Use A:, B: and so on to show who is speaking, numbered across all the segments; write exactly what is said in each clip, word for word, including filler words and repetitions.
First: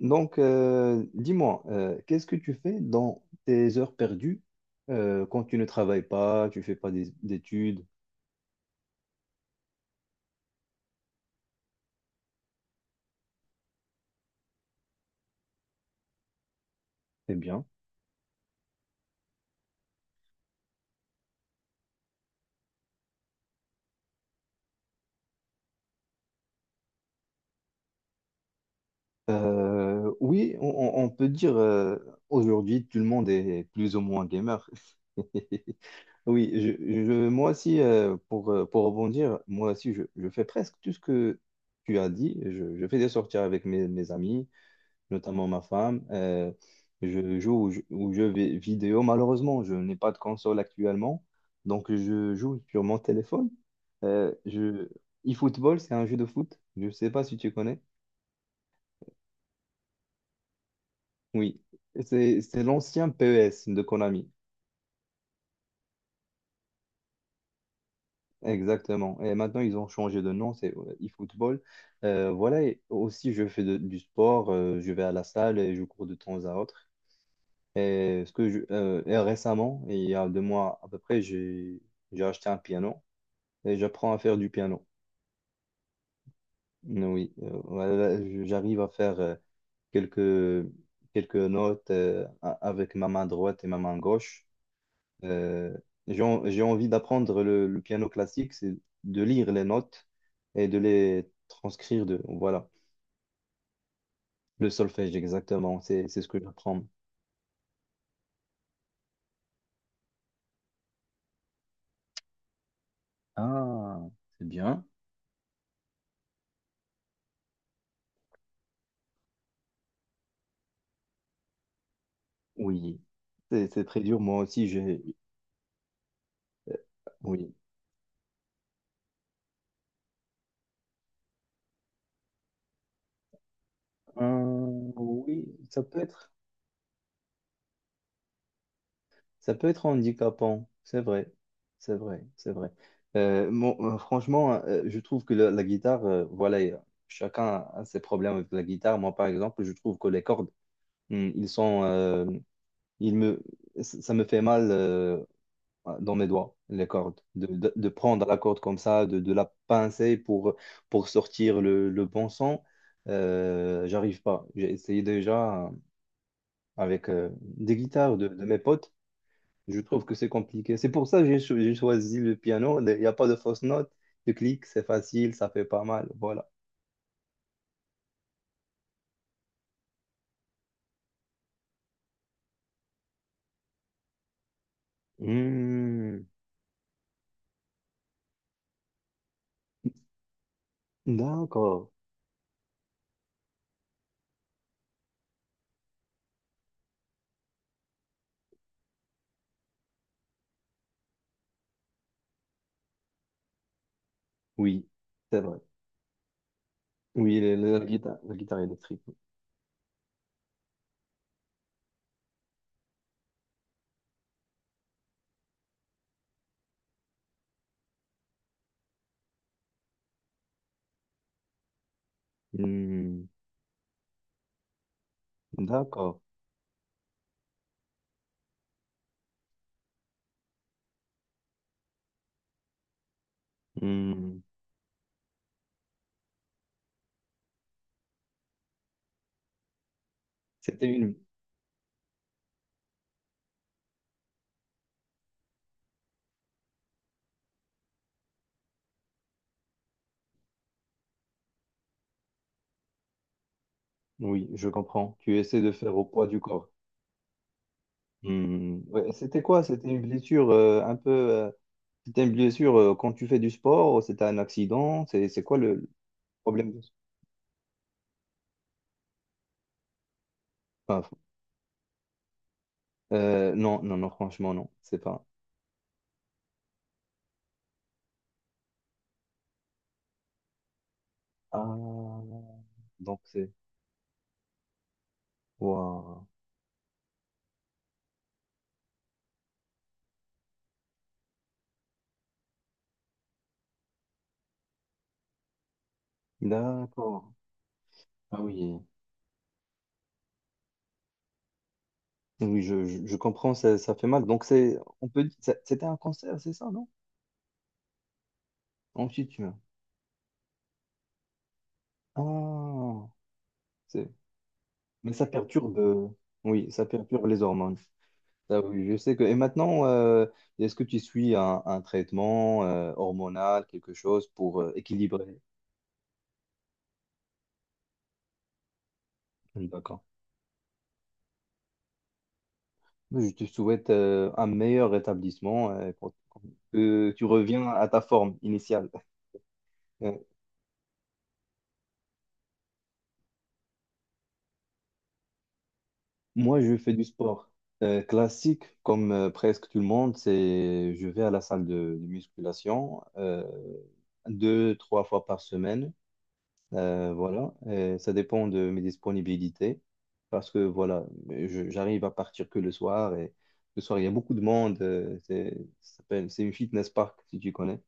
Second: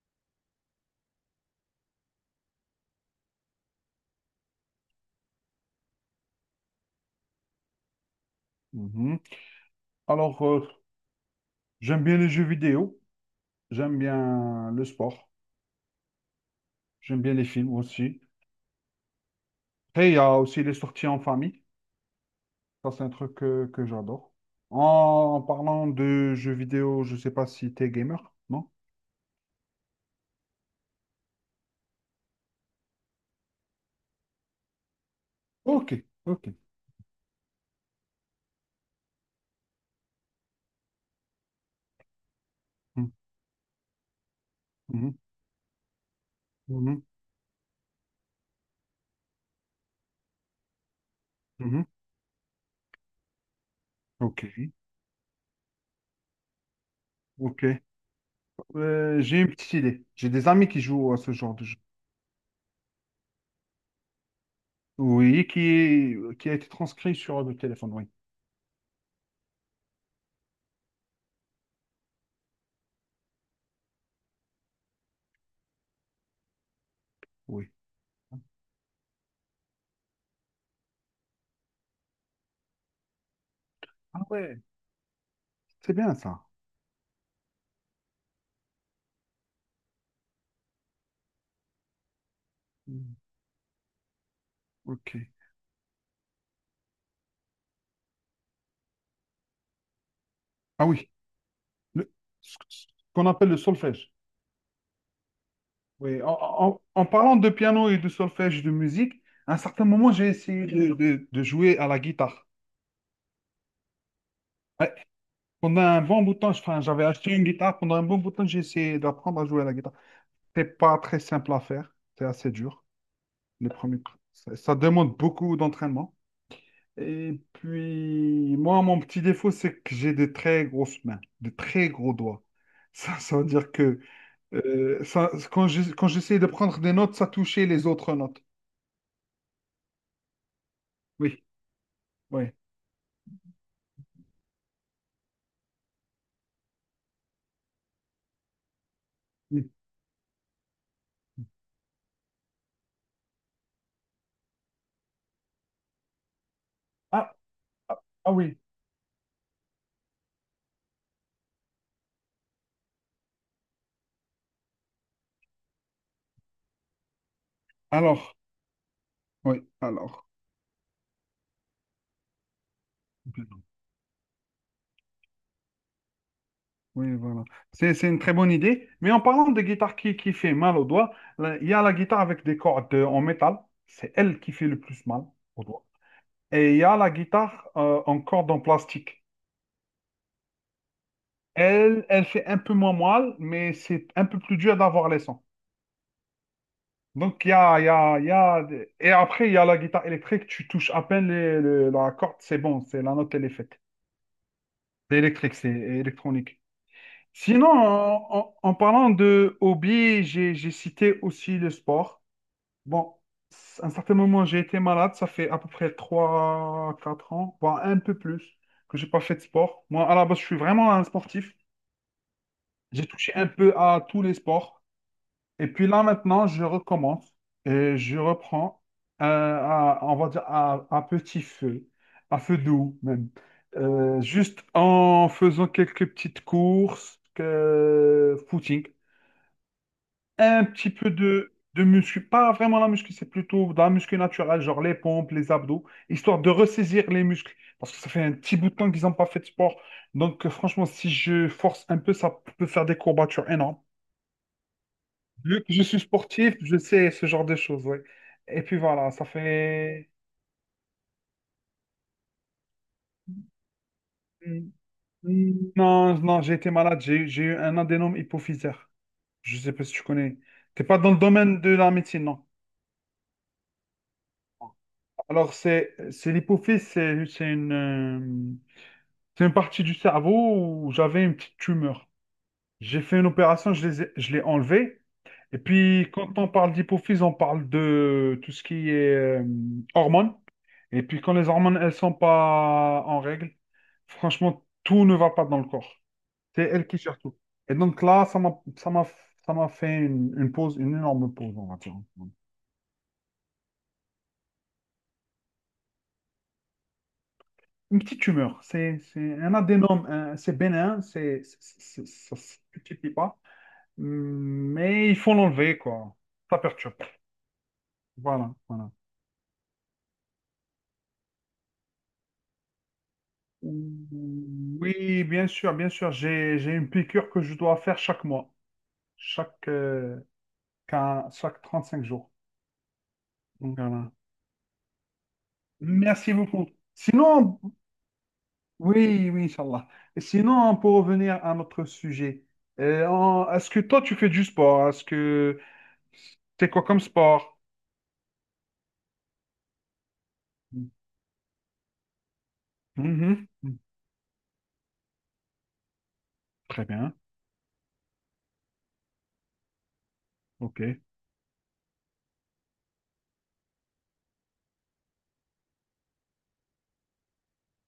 A: Donc, euh, dis-moi, euh, qu'est-ce que tu fais dans tes heures perdues euh, quand tu ne travailles pas, tu fais pas des- d'études?
B: Mhm. Alors, euh, j'aime bien les jeux vidéo, j'aime bien le sport, j'aime
A: Eh
B: bien les
A: bien,
B: films aussi. Après, il y a aussi les sorties en famille. Ça, c'est un truc que, que j'adore. En, parlant de jeux vidéo, je ne sais pas si tu es gamer, non?
A: euh, oui, on, on- on peut dire euh, aujourd'hui tout le monde est plus ou moins gamer.
B: Ok, ok.
A: Oui, je, je- moi aussi, euh, pour, euh, pour rebondir, moi aussi, je, je fais presque tout ce que tu as dit. Je, je fais des
B: Mhm,
A: sorties avec mes, mes amis.
B: mhm,
A: Notamment ma femme. Euh,
B: mhm,
A: je joue aux jeux aux jeux vi- vidéo. Malheureusement, je n'ai pas de console actuellement,
B: mhm.
A: donc je joue sur mon téléphone. Euh,
B: Ok,
A: je... eFootball, c'est un jeu de foot. Je ne sais pas si tu
B: ok.
A: connais.
B: Euh, j'ai une petite idée. J'ai des amis qui jouent à ce genre
A: Oui,
B: de jeu.
A: c'est c'est l'ancien P E S de Konami.
B: Oui, qui, est- qui a été transcrit sur le téléphone, oui.
A: Exactement. Et maintenant, ils ont changé de nom, c'est euh, eFootball. Euh, voilà, et aussi, je fais de- du sport, euh, je vais à la salle et je cours de temps à autre.
B: Oui.
A: Et, ce que je- euh, et récemment, il y a deux mois à peu près, j'ai j'ai acheté un piano et j'apprends à
B: Ah
A: faire du
B: ouais,
A: piano.
B: c'est bien ça.
A: Oui, euh, voilà, je- j'arrive à faire euh, quelques, quelques notes euh, a- avec ma
B: Mhm.
A: main droite et ma main gauche.
B: Ok.
A: Euh, j'ai en- j'ai envie d'apprendre le, le piano classique, c'est de lire les notes et de
B: Ah oui,
A: les transcrire
B: le-
A: de,
B: ce
A: voilà,
B: qu'on appelle le solfège.
A: le solfège exactement, c'est
B: Oui,
A: c'est
B: en,
A: ce que
B: en-
A: j'apprends.
B: en parlant de piano et de solfège de musique, à un certain moment, j'ai essayé de, de- de jouer à la guitare.
A: Ah, c'est bien.
B: Ouais. Pendant un bon bout de temps, je- enfin, j'avais acheté une guitare. Pendant un bon bout de temps, j'ai essayé d'apprendre à jouer à la guitare. C'est pas très simple à faire. C'est assez dur.
A: Oui, c'est
B: Les
A: c'est très
B: premiers...
A: dur. Moi
B: ça,
A: aussi,
B: ça
A: j'ai...
B: demande beaucoup d'entraînement. Et
A: Oui.
B: puis, moi, mon petit défaut, c'est que j'ai des très grosses mains, des très gros doigts. Ça, ça veut dire que...
A: Euh,
B: Euh, ça,
A: oui,
B: quand
A: ça
B: je-
A: peut
B: quand
A: être,
B: j'essayais de prendre des notes, ça touchait les autres notes.
A: ça peut être handicapant, c'est vrai,
B: Oui,
A: c'est vrai,
B: oui,
A: c'est vrai. Euh, mon- euh, franchement, euh, je trouve que la, la guitare, euh, voilà, euh, chacun a a ses problèmes avec la guitare. Moi, par exemple,
B: oui.
A: je trouve que les cordes, hum, ils sont, euh, ils me, ça ça me fait mal euh, dans mes doigts, les cordes,
B: Ah,
A: de, de, de
B: ah,
A: prendre
B: ah
A: la
B: oui.
A: corde comme ça, de, de la pincer pour, pour sortir le, le bon son. Euh, j'arrive pas. J'ai essayé déjà. avec euh, des guitares de,
B: Alors,
A: de mes potes,
B: oui,
A: je trouve que
B: alors.
A: c'est compliqué. C'est pour ça que j'ai cho- j'ai choisi le piano. Il n'y a pas de fausses notes. Tu cliques, c'est facile, ça fait pas mal. Voilà.
B: Oui, voilà. C'est, c'est une très bonne idée. Mais en parlant de guitare qui, qui fait mal aux doigts, là, il y a la guitare avec des cordes euh, en métal. C'est elle qui fait le plus mal aux doigts.
A: Hmm,
B: Et il y a la guitare euh, en corde en plastique.
A: d'accord.
B: Elle, elle fait un peu moins mal, mais c'est un peu plus dur d'avoir les sons. Donc, il y a, il y a, il y a... Et après, il y a la guitare électrique, tu touches à peine les- le- la corde, c'est bon, c'est la note, elle est faite.
A: Oui,
B: C'est
A: c'est
B: électrique,
A: vrai.
B: c'est électronique.
A: Oui, le-
B: Sinon,
A: le- la guitare,
B: en,
A: la
B: en-
A: guitare
B: en
A: électrique.
B: parlant de hobby, j'ai, j'ai cité aussi le sport. Bon, à un certain moment, j'ai été malade, ça fait à peu près trois quatre ans, voire un peu plus, que j'ai pas fait de sport. Moi, à la base, je suis vraiment un sportif. J'ai
A: Oui.
B: touché un peu à tous les sports.
A: Hmm,
B: Et puis là,
A: d'accord.
B: maintenant, je recommence et je reprends, euh, à, on va dire, à, à petit feu, à feu doux même. Euh,
A: Hmm,
B: juste en faisant quelques petites courses, que, footing, un
A: c'était
B: petit peu
A: une...
B: de, de muscu, pas vraiment la muscu, c'est plutôt de la muscu naturelle, genre les pompes, les abdos, histoire de ressaisir les muscles. Parce que ça fait un petit bout de temps qu'ils n'ont pas fait de sport. Donc, euh, franchement, si je force un peu, ça peut faire des courbatures énormes.
A: Oui, je comprends. Tu essaies
B: Vu
A: de
B: que je
A: faire
B: suis
A: au poids du
B: sportif,
A: corps.
B: je sais ce genre de choses, ouais. Et puis
A: Hmm, ouais,
B: voilà, ça
A: c'était quoi? C'était une
B: fait...
A: blessure euh, un peu... euh, C'était une blessure euh, quand tu fais du sport, c'était un
B: Hmm,
A: accident, c'est c'est quoi le le
B: Non, non, j'ai été
A: problème?
B: malade, j'ai j'ai eu un adénome hypophysaire. Je sais pas si tu connais. T'es pas
A: Paf.
B: dans le domaine de la médecine, non.
A: Euh, non, non, non, franchement, non. C'est pas.
B: Alors, c'est c'est l'hypophyse, c'est c'est une, euh, c'est une partie du cerveau où j'avais une petite tumeur.
A: Ah,
B: J'ai fait
A: donc
B: une
A: c'est.
B: opération, je les ai- je l'ai enlevée. Et puis,
A: Waouh.
B: quand on parle d'hypophyse, on parle de tout ce qui est euh, hormones. Et puis, quand les hormones, elles sont pas en règle, franchement, tout ne va pas dans le corps. C'est elles qui gèrent
A: D'accord.
B: tout. Et donc là, ça
A: Ah
B: m'a,
A: oui.
B: ça m'a, ça m'a fait une, une pause, une énorme pause, on va dire.
A: Oui, je, je, je comprends, ça, ça fait mal. Donc c'est. On peut dire. ça- C'était un cancer, c'est ça, non?
B: Une petite tumeur. C'est,
A: Ensuite,
B: c'est
A: tu
B: un
A: meurs.
B: adénome, un- c'est bénin, c'est, c'est- c'est- ça se
A: Ah.
B: multiplie pas.
A: C'est...
B: Mais
A: Mais
B: il
A: ça
B: faut l'enlever,
A: perturbe. euh,
B: quoi. Ça
A: Oui, ça
B: perturbe.
A: perturbe les hormones.
B: Voilà,
A: Ah oui,
B: voilà.
A: je sais que. Et maintenant, euh, est-ce que tu suis un, un traitement euh, hormonal, quelque chose pour euh,
B: Oui,
A: équilibrer?
B: bien sûr, bien sûr. J'ai, j'ai une piqûre que je dois faire chaque mois, chaque,
A: D'accord.
B: euh, quin- chaque cinq jours.
A: Je te
B: Donc,
A: souhaite
B: voilà.
A: euh, un meilleur rétablissement euh, pour-
B: Merci beaucoup.
A: que tu
B: Sinon,
A: reviens à ta forme initiale.
B: oui, oui, Inch'Allah.
A: Euh,
B: Et sinon, pour revenir à notre sujet, euh, en- est-ce que toi, tu fais du sport? Est-ce que
A: Moi,
B: c'est
A: je
B: quoi
A: fais
B: comme
A: du sport
B: sport?
A: euh, classique, comme euh, presque tout le monde. C'est, je vais à la salle de, de musculation euh,
B: Mhm.
A: deux, trois fois par semaine.
B: Très
A: Euh,
B: bien,
A: voilà, Et ça dépend de mes disponibilités parce que
B: ok.
A: voilà, je- j'arrive à partir que le soir et le soir, il y a beaucoup de monde. Euh, C'est ça s'appelle- c'est une Fitness Park si tu connais.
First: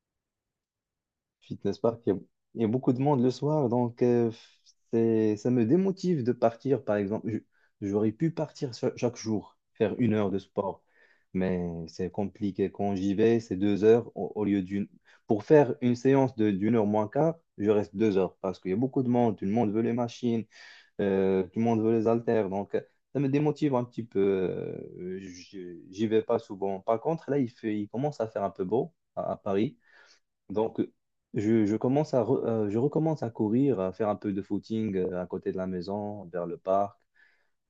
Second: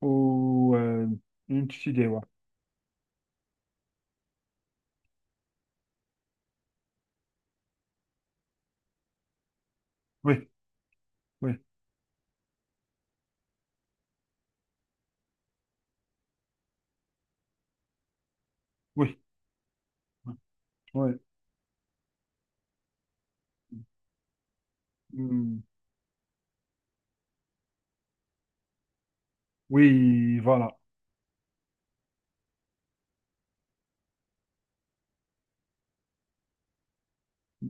B: Ou euh, une
A: Fitness
B: petite
A: Park,
B: idée,
A: il y a,
B: ouais.
A: il y a beaucoup de monde le soir, donc euh, c'est, ça me démotive de partir, par exemple. Je- J'aurais pu partir cha- chaque jour, faire une heure de
B: Oui,
A: sport,
B: oui,
A: mais c'est compliqué. Quand j'y vais, c'est deux heures au, au lieu d'une. Pour faire une séance de, d'une heure moins quart, je reste deux heures parce qu'il y a beaucoup de
B: oui,
A: monde, tout le monde veut les machines,
B: oui.
A: euh, tout le monde veut les haltères, donc euh, ça me démotive un petit peu. Euh,
B: Mm.
A: je- j'y vais pas souvent. Par contre, là, il fait, il commence à faire un peu beau à à Paris.
B: Oui, voilà.
A: Donc, je, je commence à re- euh, je recommence à courir, à faire un peu de footing euh, à côté de la maison, vers le parc.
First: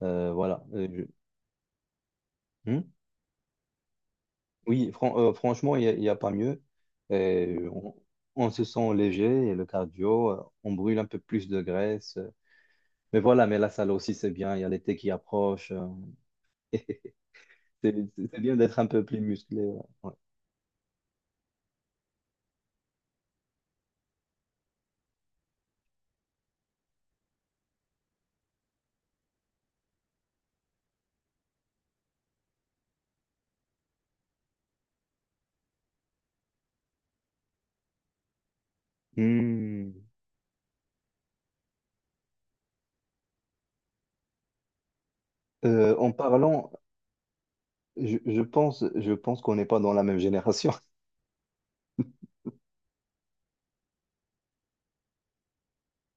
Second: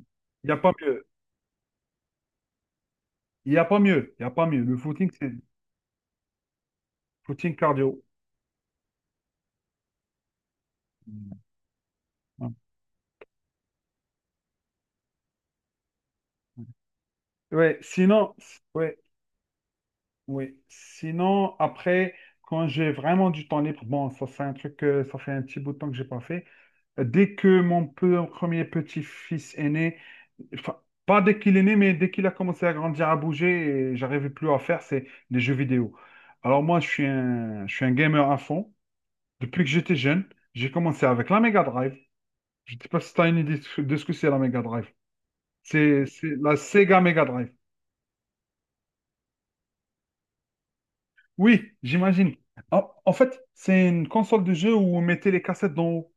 A: Euh,
B: Il n'y a
A: voilà.
B: pas
A: Euh, je-
B: mieux.
A: Hmm.
B: Il n'y a pas mieux. Il n'y a pas mieux. Le
A: Oui,
B: footing,
A: fran- euh,
B: c'est
A: franchement, il n'y a, il y a pas mieux.
B: footing
A: Et on,
B: cardio.
A: on se sent léger et le cardio, euh, on brûle un peu plus de graisse.
B: Ouais,
A: Mais voilà, mais la salle aussi, c'est bien. Il y a l'été qui approche. Euh,
B: ouais, ouais.
A: C'est c'est-
B: Sinon,
A: c'est bien
B: s-
A: d'être un
B: ouais,
A: peu plus musclé. Ouais. Ouais.
B: ouais. Sinon, après, quand j'ai vraiment du temps libre, bon, ça c'est un truc, que ça fait un petit bout de temps que j'ai pas fait. Euh, Dès que mon peu- premier petit-fils est né, enfin, pas dès qu'il est né, mais dès qu'il a commencé à grandir, à bouger, et j'arrivais plus à faire, c'est des jeux vidéo. Alors moi, je suis un, je suis un gamer à fond. Depuis que
A: Hmm.
B: j'étais jeune, j'ai commencé avec la Mega Drive. Je ne sais pas si tu as une idée de ce que c'est la Mega Drive.
A: Euh,
B: C'est
A: en
B: c'est la
A: parlant,
B: Sega Mega Drive.
A: je, je pense, Je pense qu'on n'est pas dans la même génération.
B: Oui, j'imagine. En, en fait, c'est une console de jeu où on mettait les cassettes d'en haut.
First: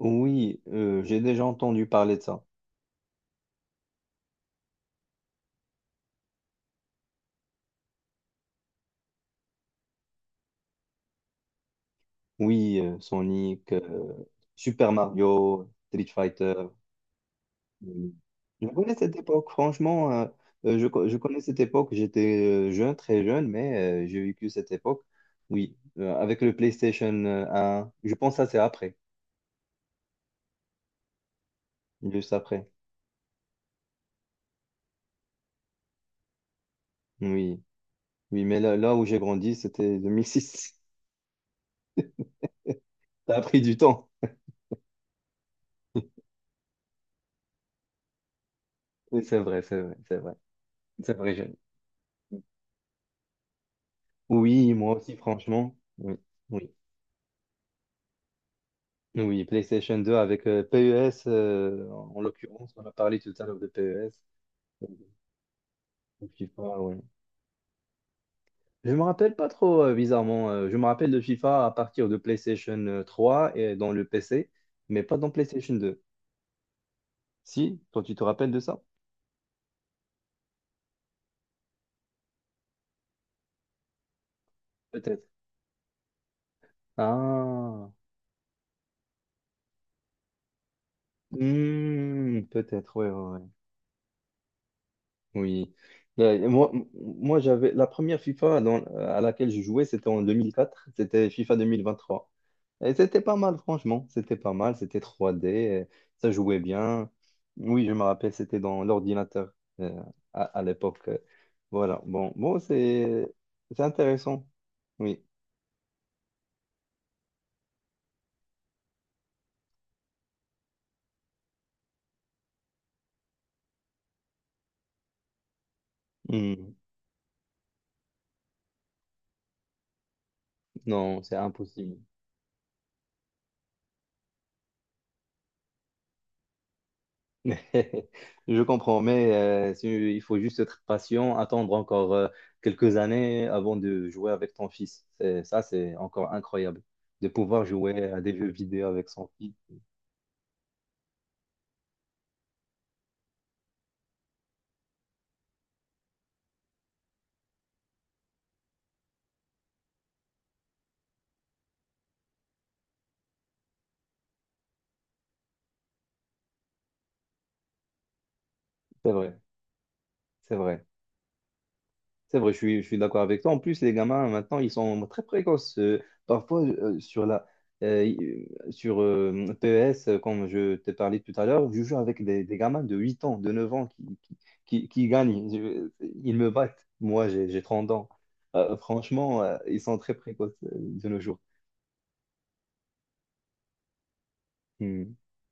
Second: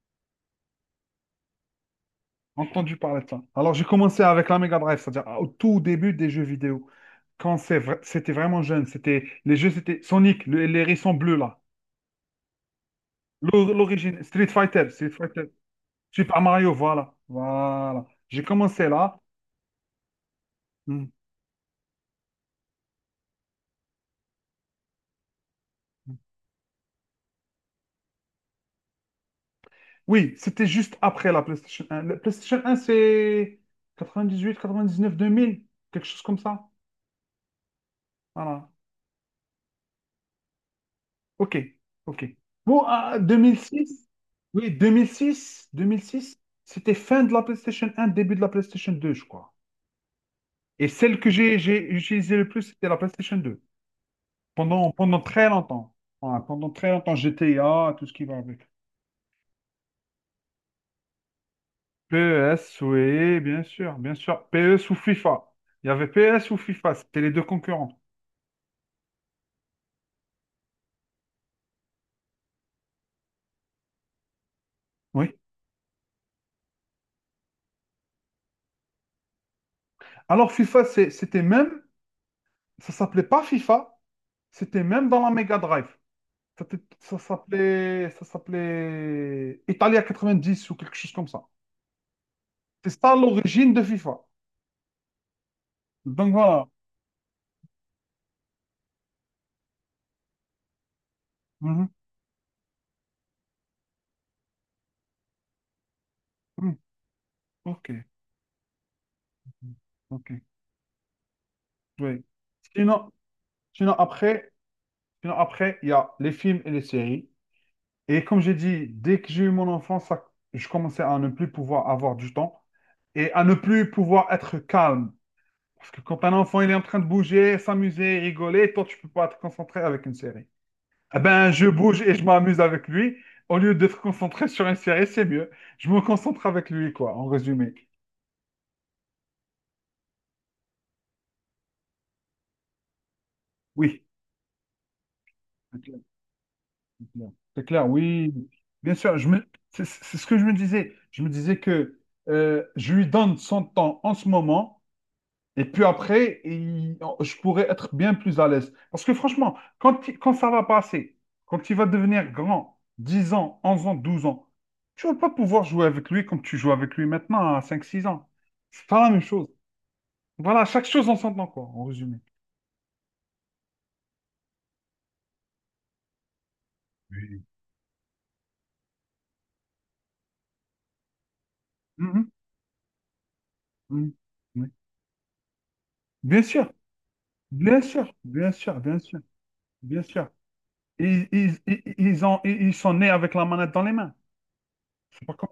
A: Oui, euh, j'ai déjà entendu parler de ça.
B: Entendu parler de ça. Alors, j'ai commencé avec la Mega Drive, c'est-à-dire au tout début des jeux vidéo. Quand c'est vra- c'était vraiment jeune, c'était les jeux, c'était Sonic, le- les hérissons bleus là.
A: Oui, euh, Sonic,
B: L'or-
A: euh,
B: L'origine, Street Fighter,
A: Super
B: Street Fighter,
A: Mario, Street
B: Super
A: Fighter.
B: Mario, voilà. Voilà.
A: euh,
B: J'ai
A: Je
B: commencé
A: connais cette
B: là.
A: époque, franchement, euh, euh, je, co-
B: Hmm.
A: je connais cette époque. J'étais euh, jeune, très jeune, mais euh, j'ai vécu cette époque. Oui, euh, avec le PlayStation euh, un. Je pense que ça, c'est après,
B: Oui, c'était juste après la PlayStation un. La
A: juste
B: PlayStation
A: après.
B: un, c'est neuf deux mille, quelque chose comme ça.
A: Oui, oui, mais
B: Voilà.
A: là, là où j'ai grandi, c'était deux mille six.
B: OK, OK. Bon, à
A: Ça
B: deux
A: a
B: mille
A: pris du temps.
B: six. Oui, deux deux mille six, deux mille six. C'était fin de la PlayStation un, début de la PlayStation deux,
A: Oui,
B: je
A: c'est
B: crois.
A: vrai, c'est vrai, c'est vrai.
B: Et
A: C'est
B: celle que
A: vrai, j'ai-
B: j'ai j'ai utilisée le plus, c'était la PlayStation deux.
A: Oui,
B: Pendant,
A: moi aussi,
B: pendant très
A: franchement.
B: longtemps.
A: Oui.
B: Voilà, pendant
A: Oui.
B: très longtemps, G T A, tout ce qui va avec.
A: Oui, PlayStation deux avec euh, P E S, euh, en en l'occurrence,
B: P E S,
A: on a parlé tout
B: oui,
A: à l'heure
B: bien
A: de
B: sûr, bien
A: P E S.
B: sûr.
A: euh,
B: PES ou FIFA. Il y avait PES ou
A: FIFA,
B: FIFA,
A: ouais.
B: c'était les deux concurrents.
A: Je me rappelle pas trop, euh, bizarrement. Euh, je me rappelle de FIFA à partir de PlayStation euh, trois et dans le P C, mais pas dans
B: Oui.
A: PlayStation deux. Si, toi, tu te rappelles de ça?
B: Alors, FIFA, c'est- c'était même, ça s'appelait pas FIFA, c'était même dans
A: Peut-être.
B: la Mega Drive. Ça t- ça
A: Ah,
B: s'appelait, ça s'appelait Italia 90 ou quelque chose comme ça.
A: Hmm, peut-être,
B: C'est
A: oui,
B: ça l'origine de FIFA.
A: oui.
B: Donc
A: Euh,
B: voilà.
A: moi, Moi, j'avais la première FIFA dans- euh, à laquelle je jouais, c'était en deux mille quatre, c'était FIFA deux mille
B: Mhm.
A: vingt-trois. Et c'était pas mal, franchement, c'était pas mal, c'était trois d euh, ça jouait
B: Mhm.
A: bien. Oui,
B: Ok,
A: je me rappelle, c'était dans l'ordinateur euh,
B: ok.
A: à, à l'époque. euh. Voilà,
B: Oui.
A: bon, bon,
B: Sinon,
A: c'est c'est
B: sinon
A: intéressant.
B: après,
A: Oui.
B: Sinon après, il y a les films et les séries. Et comme j'ai dit, dès que j'ai eu mon enfance, ça- je commençais à ne plus pouvoir avoir du temps et à ne plus pouvoir être calme. Parce que quand un enfant, il
A: Hmm.
B: est en train de bouger, s'amuser, rigoler, toi, tu peux pas te concentrer avec une série. Ah
A: Non, c'est
B: ben, je
A: impossible.
B: bouge et je m'amuse avec lui. Au lieu d'être concentré sur une série, c'est mieux. Je me concentre avec lui, quoi, en résumé.
A: Je comprends, mais euh, c'est- il faut juste être patient, attendre encore euh, quelques années avant
B: Oui,
A: de jouer avec ton fils. C'est- Ça,
B: c'est
A: c'est
B: clair,
A: encore incroyable
B: c'est
A: de
B: clair.
A: pouvoir
B: C'est clair,
A: jouer à
B: oui.
A: des jeux vidéo
B: Bien
A: avec
B: sûr,
A: son
B: je me...
A: fils.
B: c'est c'est ce que je me disais. Je me disais que euh, je lui donne son temps en ce moment. Et puis après, il- je pourrais être bien plus à l'aise. Parce que franchement, quand, il- quand ça va passer, quand il va devenir grand, dix ans, onze ans, douze ans, tu vas pas pouvoir jouer avec lui comme tu joues avec lui maintenant à cinq six ans. C'est pas la
A: C'est
B: même
A: vrai,
B: chose.
A: c'est
B: Voilà,
A: vrai.
B: chaque chose en son temps, quoi, en résumé.
A: C'est vrai, je suis, je suis d'accord avec toi. En plus, les gamins, maintenant, ils sont très précoces. Euh, parfois, euh, sur
B: Oui.
A: la, euh, sur euh, P E S, euh, comme je t'ai parlé tout à l'heure, je joue avec
B: Mhm,
A: des, des gamins de huit ans, de neuf ans qui,
B: mhm,
A: qui,
B: oui.
A: qui, qui gagnent. Je- ils
B: Bien
A: me
B: sûr,
A: battent. Moi, j'ai j'ai
B: bien
A: trente ans.
B: sûr, bien
A: Euh,
B: sûr, bien sûr,
A: franchement, euh, ils sont
B: bien
A: très
B: sûr.
A: précoces euh, de nos
B: Ils,
A: jours.
B: ils, ils, ils ont, ils ils sont nés avec la manette dans les mains.
A: Hmm.
B: C'est pas comme